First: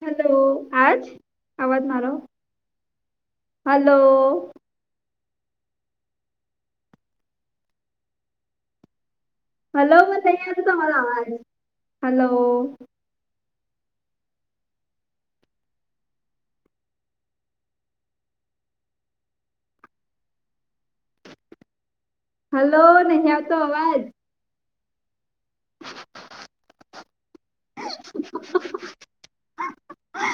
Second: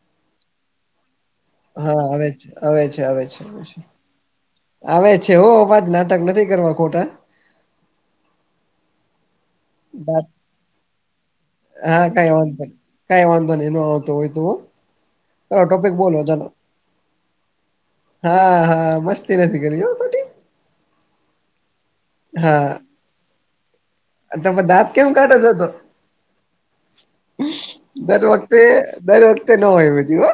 Hello આજ અવાજ હા મારો આવે છે, આવે છે, આવે છે, આવે છે. હલો આવે છે હો બાજ નાટક નથી કરવા ખોટા હલો મ વાત- ન હતો તમારો આવાજ, હલો? કાંઈ વાંધો નહી એ ન આવતો હોય. તો ટોપિક બોલો તનો હા-હા મસ્તી નથી કરી હો ખોટી હલો નહીં આવતો અવાજ. અ દાંત કેમ કાઢો છો તો? દર વખતે દર વખતે ન હોય બજું હ.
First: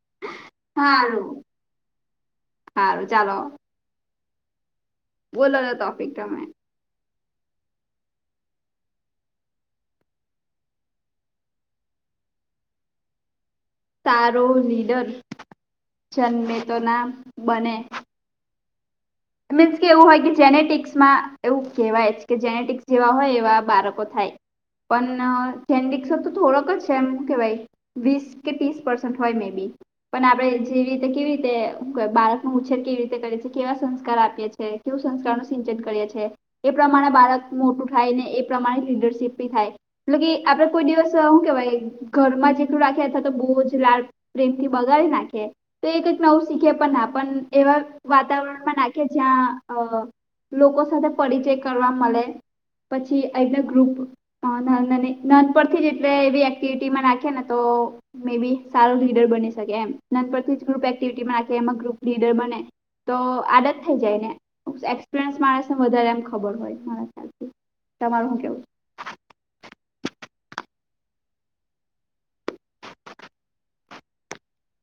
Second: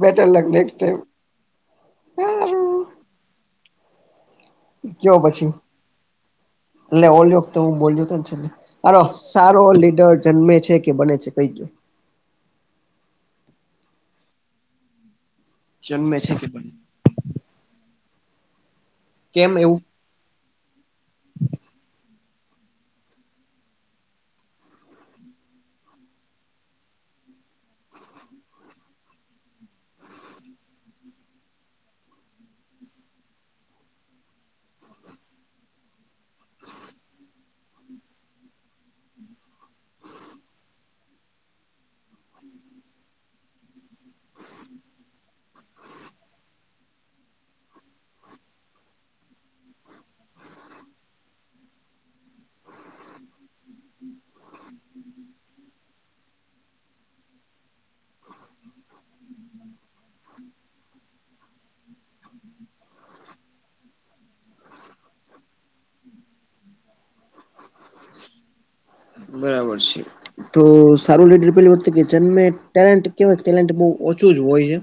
Better luck next time. હારું ચાલો. જો પછી બોલો તો ટોપિક તમે એટલે ઓલ્યોત હું બોલજ્યો તો ને છે, ને સારો સારો લીડર જન્મે છે, કે બને છે, કઈ દો? સારો લીડર છે કે જન્મે બને તો ના બને. મીન્સ કે એવું હોય જેનેટિક્સ માં એવું કહેવાય કે જેનેટિક્સ જેવા હોય એવા બાળકો થાય. પણ ઓન્ડીકસ તો થોડોક જ છે, એમ કેવાઈ વીસ કે ત્રીસ પરસેન્ટ હોય મેબી. પણ આપડે જેવી રીતે કેવી રીતે બાળક ન ઉછેર કેવી રીતે કરે છે, કેવા સં કાર આપીએ છીએ કેવું સંસ્કાર નું સિંચન કરીએ છીએ. એ પ્રમાણે બાળક મોટું થાય ને એ પ્રમાણે લીડરશીપી થાય. મતલબ કે આપડે કોઈ દિવસ શું કેવાય ઘર માં જેટલું રાખ્યાથા તો બહુ જ લાળ પ્રેમથી બગાડી નાખે તો એક જ આવું શીખે પણ ના પણ એવા વાતાવરણમાં નાખે કે જ્યાં અ લોકો સાથે પરિચય કરવા મળે પછી અહીંના ગ્રુપ હ ન નન પરથી એટલે એવી એક્ટિવિટીમાં નાખે ને તો મે બી સારો લીડર બની શકે એમ નાન પરથી ગ્રુપ એક્ટિવિટીમાં એ ગ્રુપ લીડર બને. તો આડત થ જાય ને એક્સપિરયસ મા વધારે એમ ખબર હોય મારાયાથી, તમાર શું કેવું? બરાબર છે, તો સારું લીડર પે વખતે કે જન્ટેલે કે ઓછું જ હોય છે.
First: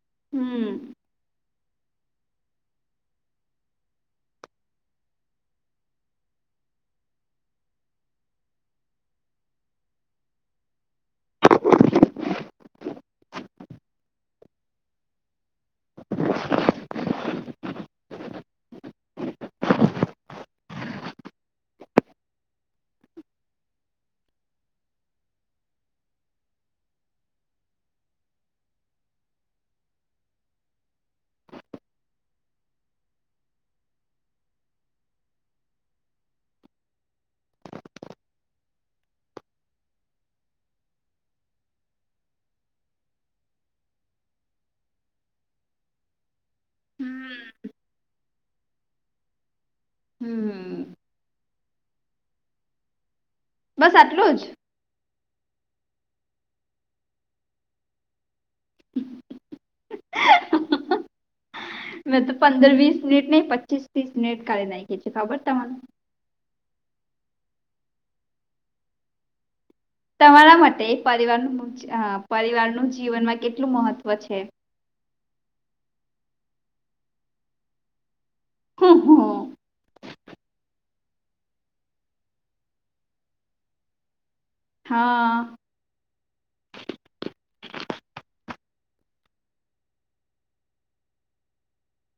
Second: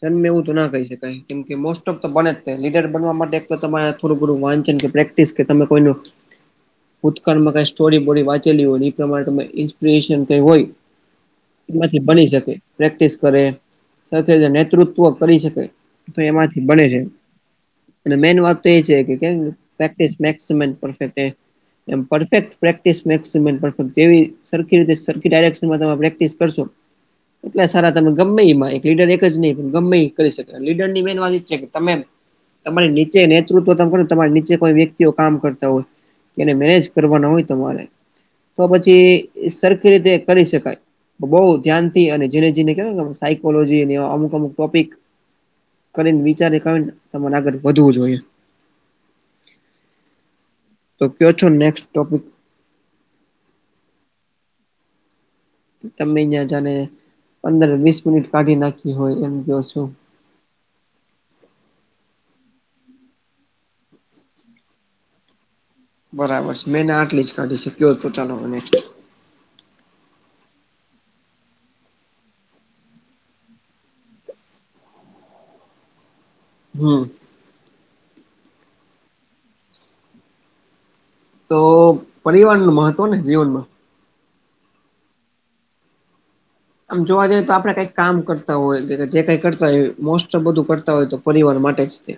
જન્મે એવું તો ના કહી હમ શકાય કેમકે મો તો બને જ લીડર બનવા માટે તમારે થોડું વાંચન કે પ્રેક્ટિસ કે તમે કોઈ ભૂતકાળમાં કઈ સ્ટોરી બોરી વાંચેલી હોય એ પ્રમાણે તમે ઇન્સ્પિરેશન કઈ હોય એમાંથી બની શકે પ્રેક્ટિસ કરે સાથે નેતૃત્વ કરી શકે, તો એમાંથી બને છે. મેન વાત તો એ છે કેેક એ પરફેક્ટ પ્રેક્ટિસ જેવી સરખી રીતે સરી ડાયરેનમાં તમે પ્રેક્ટિસ કરશો એટલા સારા તમે ગમે એ લીડર એક જ નહીં પણ ગમે એ કરી શકે લીડર ની મેન વાત ઈ છે કે તમે તમારી નીચે નેતૃત્વ તમે કરને તમારી નીચે કોઈ વ્યક્તિઓ કામ કરતા હોય કેને મેનેજ કરવાના હોય તમારે તો પછી સરખી રીતે કરી શકાય બહુ ધ્યાનથી અને જેને જેને કેવાય સાયકોલોજી ને અમુક અમુ ટોપિક કરીને વિચારે કરીને તમારે આગળ વધવું જોઈએ હમ તો કયો છો નેક્સ્ટ ટોપિક બસ આટલું જ તમે અહં જાને પંદર વીસ મિનિટ કાઢી નાખી હોય એમ કો છું મેં તો પંદર વીસ મિનિટ નહ પચીસ ત્રીસ મિનિટ કાલી નાખી છે ખબર તમાને બરાબર છે મેંને આટલી જ કાઢી છે કયો તો ચાલો મને તમારા માટે પરિવારનું પરિવારનું જીવનમાં કેટલું મહત્ત્વ છે હમ હા હા તો પરવારણ નું મહત્વ ને જીવનમાં હા આમ જોવા જઈએ તો આપડે કઈક કામ કરતા હોય જે કઈ કરતા હોય મોસ્ટત બધું કરતા હોય તો પરિવાર માટે જ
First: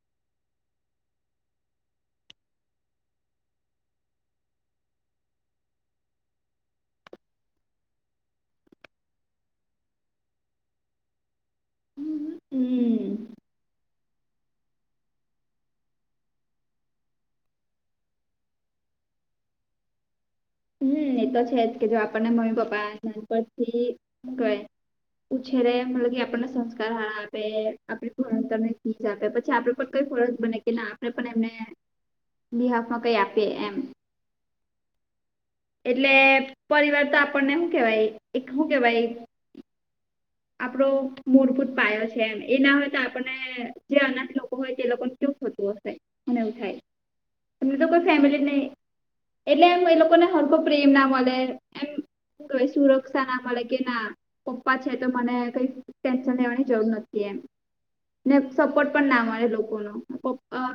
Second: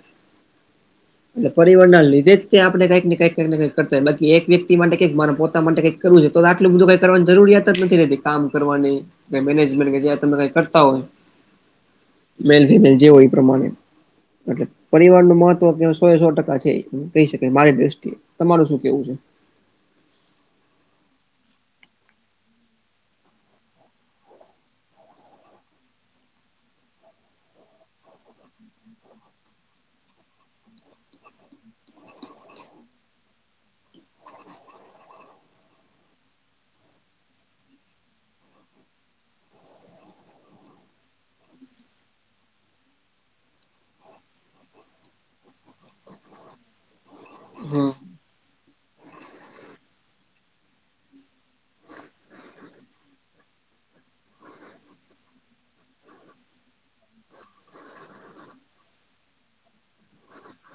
[inaudible] એ પરિવર નાને લીધે આપણે કઈકને કઈ કઈક કઈ કરય બાકી એક વ્યક્તિ માટે કઈકરાને પોતા માટે કઈક કરવું છે તો આટલું બધું કઈ કરવાની જરૂરિયાત જ નથી રતી કામ કરવાની મેનેજમેન્ટ કે તમે કઈ કરતા હોય મેલ ફિમેલ જે હો હમ એ પ્રમાણે એટ પરિવાર નું મહત્વ સો એ સો ટકા છે એ કહી શકાય મારી દ્રષ્ટિએ તમાર શું કેવું છે હમ એ તો છે જ કે જો આપણને મમ્મી પપ્પા નાન પરથી કહે ઉછેરેે મતલબ કે આપણને સંસ્કાર હાર આપે આપે ભણ તરને આપે પછી આપડ પણ કઈ ફરજ બને કે આપણે પણ એમને બિહાફમાં કઈ આપીએ એમ એટલે પરિવાર તો આપણને હું કેવાય એક શું કેવાય આપડો મૂળભૂત પાયો છે એમ એ ના હોય તો આપણને જે અનાથ લોકો હોય તે લોકો એટલું થતું હશે અનેને એવું થાય એમને તો હા કોઈ ફેમિલી નહી એટલે એમ એ લોકો ને હળખ પ્રેમ ના મળે એમ શું સુરક્ષા નામા કે ના પપ્પા તો મને કઈ ટેન્શન લેવાની જરૂર નથી એમ. ને સપોર્ટ પણ ના મળે એલોકો નો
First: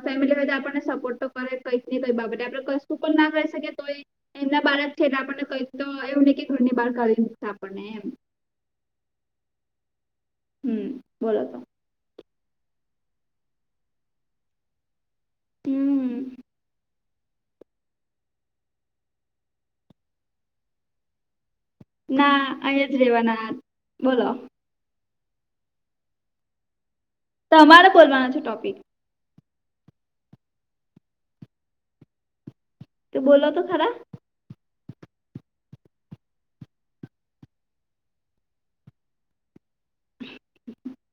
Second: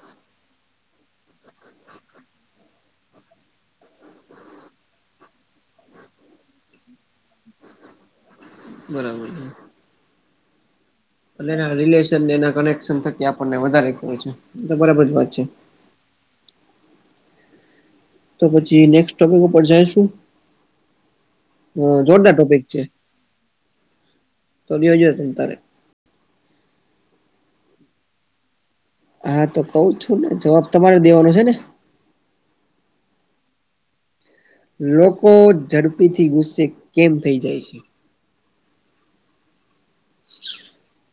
ફેમિલી હોયતો આપણને સપોર્ટ તો કંઈક ને કઈ બાબતે આપડે કશુ પણ ના કરી શકીયે તોય એમના બાળક છે એટલે આપણને કઈ તો એવુ નહી કે ઘરની બહાર કાઢી મૂકશે આપણને એમ. બરાબર છે. હમ બોલો અને તો એના રિલેશન અને એના કનેક્શન થકી આપણને વધારે ખબર છે તો બરાબર જ વાત છે. હમ તો પછી નેક્સ્ટ ટોપિક ઉપર જઈશુ? ના ટોપિક અહી જ રેવાના બોલો. ચલી હ જ્યો ચિંતારે [unintelligible] તમારે બોલવાનો છે ટોપિક. હા તો કહુ જ છુ ને જવાબ તમારે દેવાનો છે ને. બોલો તો ખરા. લોકો ઝડપીથી ગુસ્સે કેમ થઇ જાય છે?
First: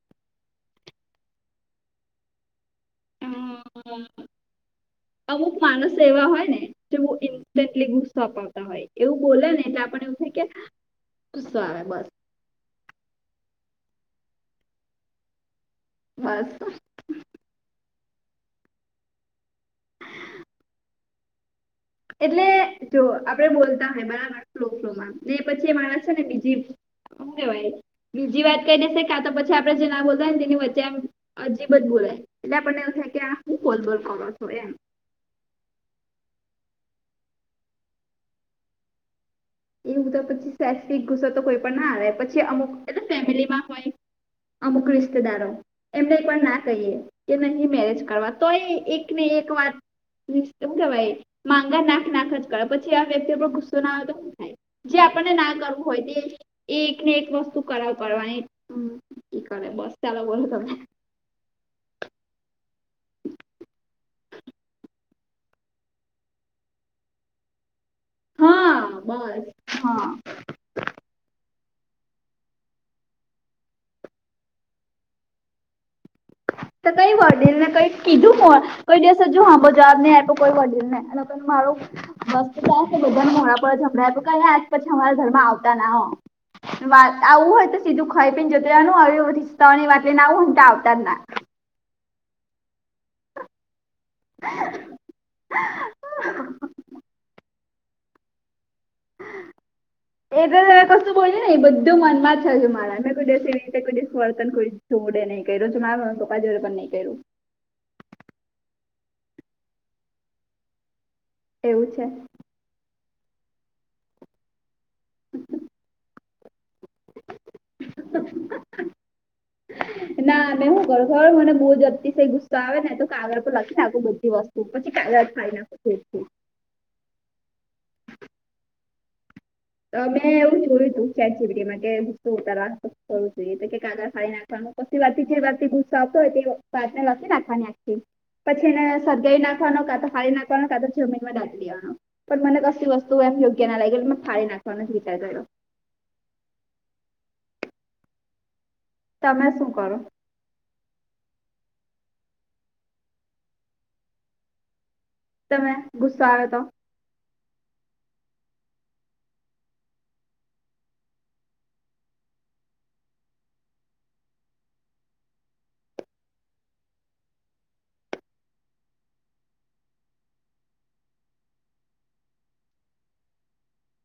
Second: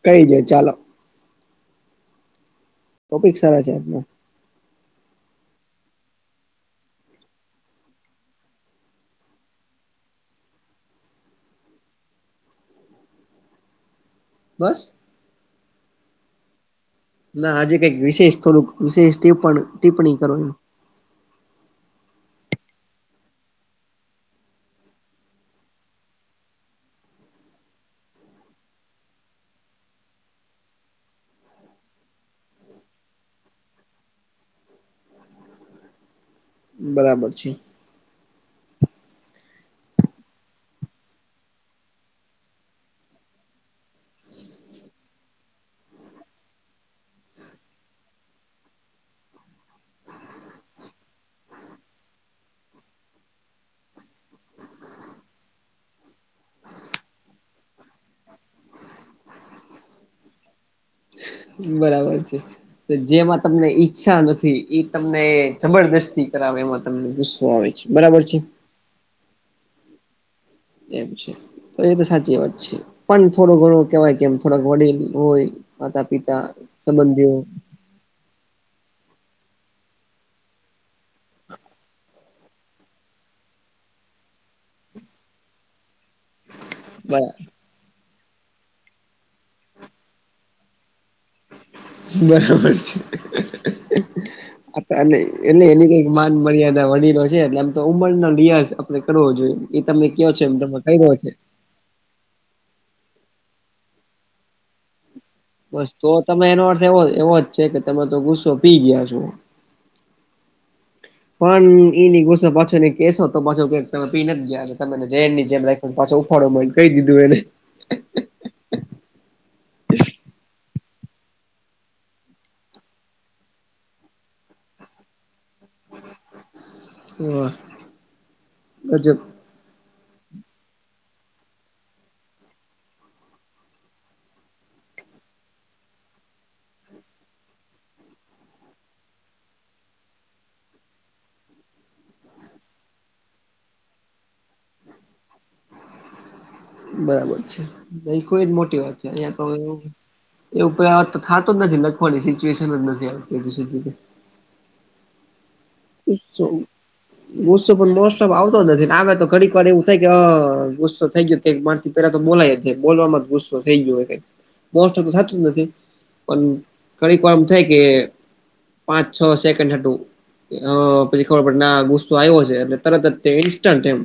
કઈ નહિ ચાલો. ટોપિક સારા છે હમ આપણા. અમુક માણસો એવા હોય ને તેઓ ઇન્સ્ટન્ટલી ગુસ્સો અપાવતા હોય એવુ બોલે ને એટલે આપણ એવુ થાય કે ગુસ્સો આવે બસ. બસ બસ ના આજે કઈક વિશેષ થોડુંક વિશેષ ટિપ્પણી કરો ને. એટલે જો આપડે બોલતા હોય બરાબર ફ્લો ફ્લો મા ને પછી મારા છે ને બીજી શુ કહેવાય બીજી વાત કહીદેશે કા તો પછી આપડે જે ના બોલતા હોય ને તેની વચ્ચે આમ અજીબ જ બોલે એટલે આપણને એવુ થાય કે આ સુ બોલબોલ કરો છો એમ. બરાબર છે. એવુ તો પછી સેસ્ટિક ગુસ્સો તો કોઈ પણ ના આવે પછી અમુક એટલે ફેમિલીમા હોય અમુક રિશ્તેદારો એમને એક વાર ના કહીએ કે નથી મેરેજ કરવા તોય એક ને એક વાત શુ કેવાય માંગા નાખ નાખ જ કરે પછી આ વ્યક્તિઓ પર ગુસ્સો ના આવતો સુ જે આપણને ના કરવુ હોય તે એક ને એક વસ્તુ કરાવ કરવાની કરે બસ ચાલો બોલો તમે. બરાબર છે [unintelligible] તો જેમા તમને ઈચ્છા નથી એ તમને જબરદસ્તી કરાવે એમા તમને ગુસ્સો આવે છે. બરાબર છે? હા બસ હા. એમ છે તો એ તો સાચી વાત છે પણ થોડુ ઘણુ કેવાય કે થોડક વડીલ હોય માતા પિતા સંબંધીઓ કીધુ કોઈ દિવસ હજુ સમો જવાબ નથી આપ્યો વડીલ ને નહી તો મારો મસ્ત બધા ને મોઢા પર જ સંભળાવ્યુ કે આજ પછી અમારા ઘર મા આવતા નહી હો. બરા આવવુ હોય તો સીધુ ખાઈ પી ને જતુ રહેવાનુ આવુ રિસ્તાઓની વાત લઈને આવવુ હોય ને તો આવતાજ નહી. બરાબર છે. એ એટલે એની કઈક માન મર્યાદા વળીલો છે એટલે આમ તો ઉમર નો લિયાઝ કરવો જોઈએ એ તમે કહો છે એમ તમે કર્યો છે. બધુ મનમાં જ થયુ હોય મારા મે કોઈ દીવસે એવી રીતે કોઈ દિવસ વર્તન કોઈ જોડે નહી. બસ તો તમે એનો અર્થ એવો જ છે કે તમે તો ગુસ્સો પી ગયા છો. પણ એવું એની છે ગુસ્સા પાછળની કેસો તો પાછો કહે કે તમે પી નથી ગયા તમે એને જૈનની જેમ રાખ્યો અને પાછો ઉફાળો મારી કહી દીધુ એને [inaudible] તે [inaudible] ના ને હું કરુ ખબર મને બહુ જ અતિશય ગુસ્સો આવે ને તો કાગળ પર લખી નાખું બધી વસ્તુ પછી કાગળ થાય ના હ બજ તો મેં એવું જોયું તું સેચટીમાં કેતારું જોઈએ કાદર ખાડી નાખવાનું પછી વાથી જે વાતથી ગુસ્સો આવતો હોય તે વાતને લખી નાખવાની આખી. પછી એને સળગાઈ નાખવાનો કા તો ફાળી નાખવાનો કા તો જમીન માં દાટી દેવાનો પણ મને કશુ વસ્તુ એમ યોગ્ય ના લાયગી મને ફાળી નાખવાનો જ વિચાર કર્યો બરાબર છે ન કોઈ જ મોટી વાત છે અહિયાં તો તમે શું એવું કરો એ ઉપર આ વાત નું તો થાતો જ નથી લખવાની સિચ્યુએશન જ નથી આવતી તમે ગુસ્સો આવે તો નિ ગુસ્સો પણ મોસ્ટ ઓફ આવતો નથી આવે તો ઘડીક વાર એવું થાય કે હ ગુસ્સો થઈ ગયો માર પેલા તો બોલાય જ જાય બોલવામાં જ ગુસ્સો થઈ ગયો કાઈ મોસ ટોપ થાતું જ નથી પણ ઘડીક વાર એમ થાય કે પાંચ છ સેકન્ડ હતું હ પછી ખબર પડે ના ગુસ્સો આવ્યો છે એટલે તરત જ ઇન્સ્ટન્ટ એમ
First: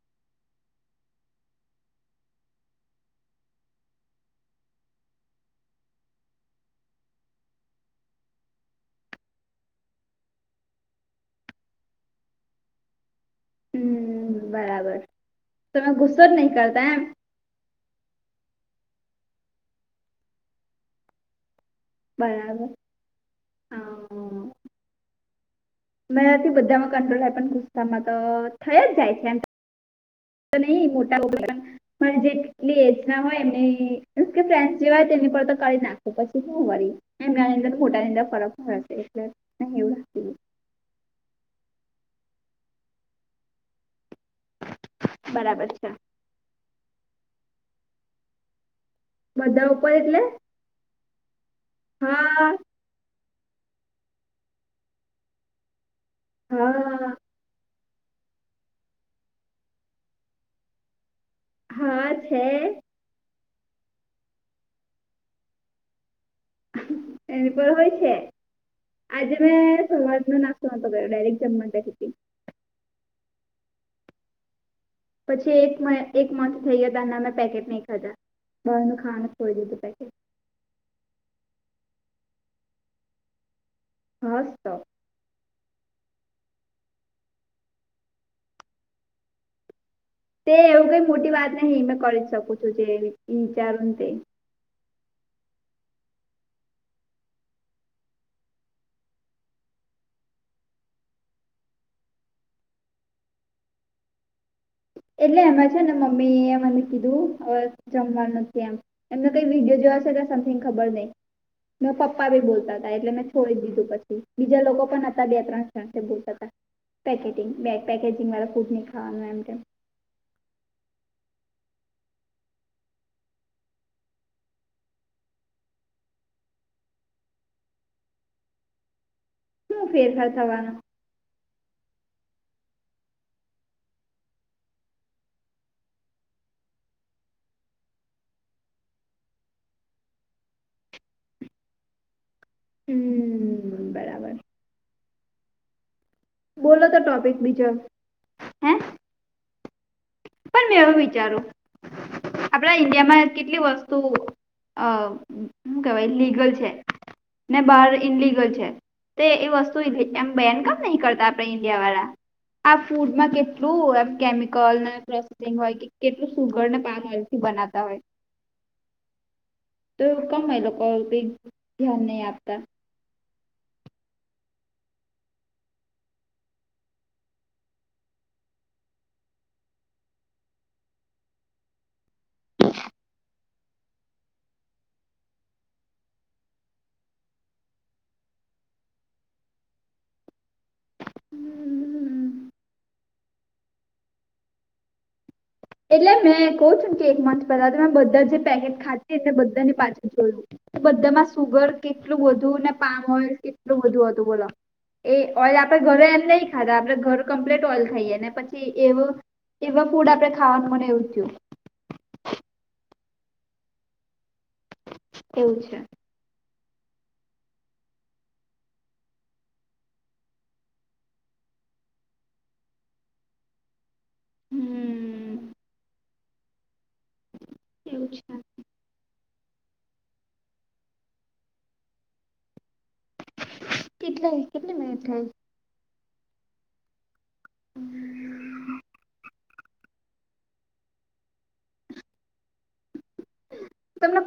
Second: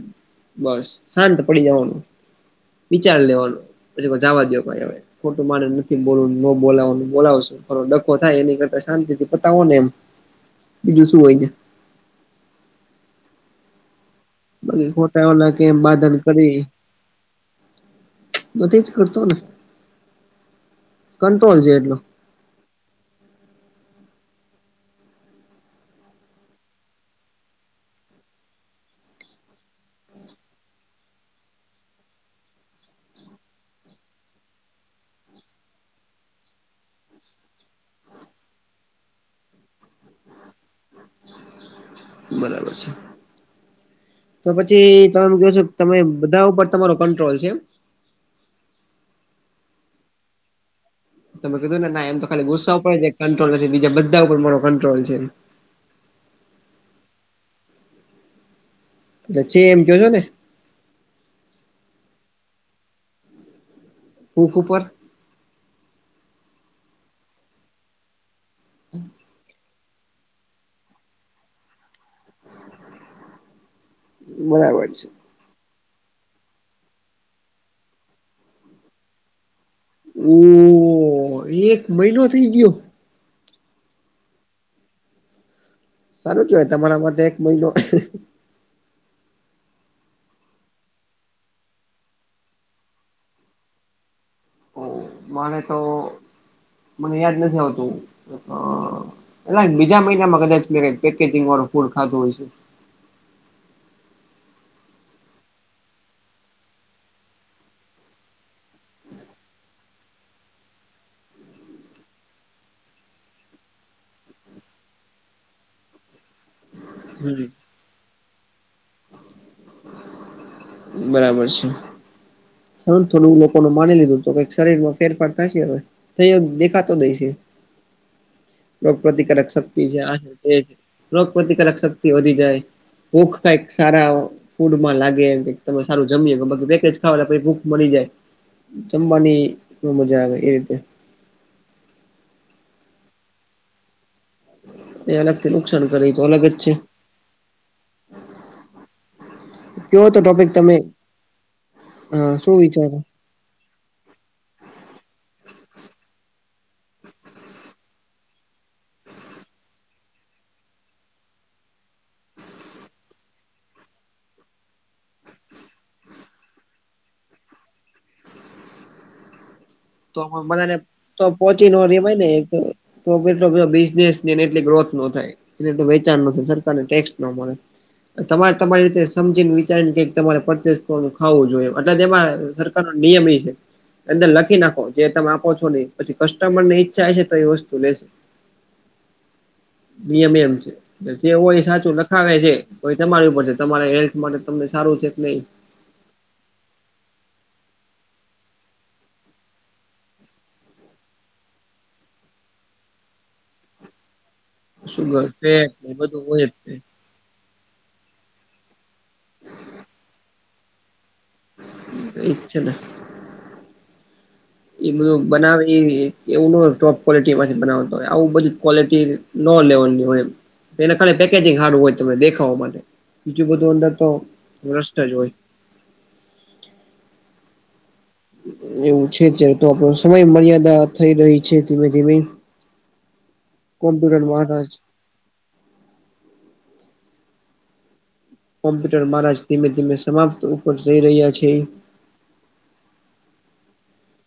બસ શાંત પડી જવાનું વિચાર લેવાનું પછી જવા દો ભાઈ ખોટું મારે નથી બોલવું ન બોલાવવા બોલાવશું ડખો થાય એની કરતા શાંતિથી પતાવો ને એમ બીજું શું હોય છે હમ બાકી બરાબર ખોટા ઓના કેમ તમે બાધન ગુસ્સો જ નહીં બની કરતા એમ નથી જ કરતો ને કંટ્રોલ છે બરાબર અમ, મારાથી બધામાં કંટ્રોલ થાય પણ ગુસ્સામાં તો થઇ જ જાય એમતો. [unintelligible] મારી જેટલી એજ ના હોય એમને કે ફ્રેન્ડસ જેવા જ તેની પર તો કરી નાખું પછી શું વરી એમનાની અંદર મોટાની અંદર ફરક પડેશે એટલે નહી એવું બરાબર છે તો પછી તમે કીઓ છો બરાબર છે તમે બધા ઉપર તમારો કંટ્રોલ છે એમ બધા ઉપર એટલે તમે કીધું ને ના એમ તો હા ગુસ્સા ઉપર એક કંટ્રોલ નથી બીજા બધા ઉપર મોરો કંટ્રોલ છે. હા તો છે એમ કી ઓ છો ને હા છે ભૂખ ઉપર એની પર હોય છે આજે મેં સવાર નો ના હા તો ઘરે ડાયરેક્ટ જમવા બેઠી તી. બરાબર છે. પછી એક એક મંથ થઈ ગયો ત્યારના મેં પેકેટ નહી ખાધા. બહારનું ખાવાનું છોડી દીધુ પેકેટ ઓ એક મહિનો થઇ ગયો હાસ તો સારું કેવાય તમારા માટે એક મહિનો તે એવું કઈ મોટી વાત નહી મેં કરી શકું છું જે વિચારું તે ઓ મારે તો મને યાદ નથી આવતું. હ એટલા બીજા મહિનામાં કદાચ મે પેકેજિંગ વાળું ફૂડ ખાધુ હશે. એટલે એમાં છે ને મમ્મી એ મને કીધું હવે જમવા નથી એમ. એમને કઈ વિડીયો જોવાશે કે સમથિંગ ખબર નહીં. ને પપ્પા ભી બોલતા હતા એટલે મેં છોડી દીધું પછી બીજા લોકો પણ હતા બે ત્રણ જણ જે બોલતા હતા. હમ પેકેટીગ પે પેકેજિંગ વાળા ફૂડ ન ખાવાનું એમ તેમ બરાબર છે. સારુ થોડું એ લોકો માની લીધું હતું કઈક શરીર માં ફેરફાર થશે હવે. થયોગ દેખાતો દઈ છે રોગ પ્રતિકારક શક્તિ શું છે આ ફેરફાર છે તે થવાનો છે રોગ પ્રતિકારક શક્તિ વધી જાય ભૂખ કઈક સારા ફૂડમાં લાગે. તમે સારું જમીએ પેકેજ ખાવા પછી ભૂખ મરી જાય. જમવાની બો મજા આવે એ રીતે. હમ બરાબર. એ અલગ થી નુકસાન કરે તો અલગ જ છે. બોલો તો ટોપિક બીજો હે કેવો તો ટોપિક પણ મેં તમે એવું વિચારું હા શું આપડા વિચારો ઈન્ડિયામાં કેટલી વસ્તુ અ શું કેવાય લીગલ છે ને બહાર ઇનલિગલ છે. તે એ વસ્તુ એમ બેન કેમ નહી કરતા આપણે ઈન્ડિયા વાળા. આ ફૂડમાં કેટલું એમ કેમિકલને પ્રોસટીગ હોય કે કેટલું સુગર ને પામ ઓઇલ થી બનાવતા હોય. તો કમ એ બધા લોકો કઈ તો પોહોંચી ન ધ્યાન રેવાય નહી ને એ રીતે આપતા. તો એટલો બધો બિઝનેસ ની એટલી ગ્રોથ નો થાય. એટલે એટલુ વેચાણ નથી સરકાર ને ટેક્સ ના મળે. તમારે તમારી રીતે સમજીને વિચારીને કે તમારે પરચેસ ખાવું જોઈએ એટલે એમાં સરકાર નો નિયમ એ છે અંદર લખી ના જે તમે આપો છો નહી પછી કસ્ટમર ની ઈચ્છા હ છે તો એ વસ્તુ લેશે નિયમ એમ જે હોય સાચું લખાવે છે તમારી ઉપર છે તમારે હેલ્થ માટે તમને સારું છે, કે નહી એટલે મેં કહ છું ને કે એક મંથ પહેલા તો મે બધા જે પેકેટ ખાધી એ બધાને પાછું જોડુ બધામાં સુગર કેટલું વધુ ને પામ હોય, કેટલું બુ હતું બોલો એ સુગર ઓઇલ ફેટ આપડે એ ઘરે બધું એમ હોય નહી જ તે ખાધા આપડે ઘર કમ્પ્લીટ ઓલ થઈ ને પછી એવું એવા ફૂડ આપડે ખાવાનું મને એવું થયુ. અચ્ છેા ના એ બધું એવું બનાવે છે. એ એવું ન ટોપ ક કો્લિટી માંથી બનાવતા હોય આવું બધી ક્વોલિટી ન લેવાની હોય. એને ખાલી પેકેજિંગ સારું હોય તમને દેખાવા માટે બીજું બધું અંદર તો રષ જ હોય. હમ એવું છે. એવું છે અત્યારે તો આપણો સમય મર્યાદા થઈ રહી છે ધીમે ધીમે કોમ્પ્યુટર કેટલા મહારાજ કેટલી મેનટ કોમ્પ્યુટર મારા ધીમે ધીમે સમાપ્ત ઉપર જઈ રહ્યા છે. તમને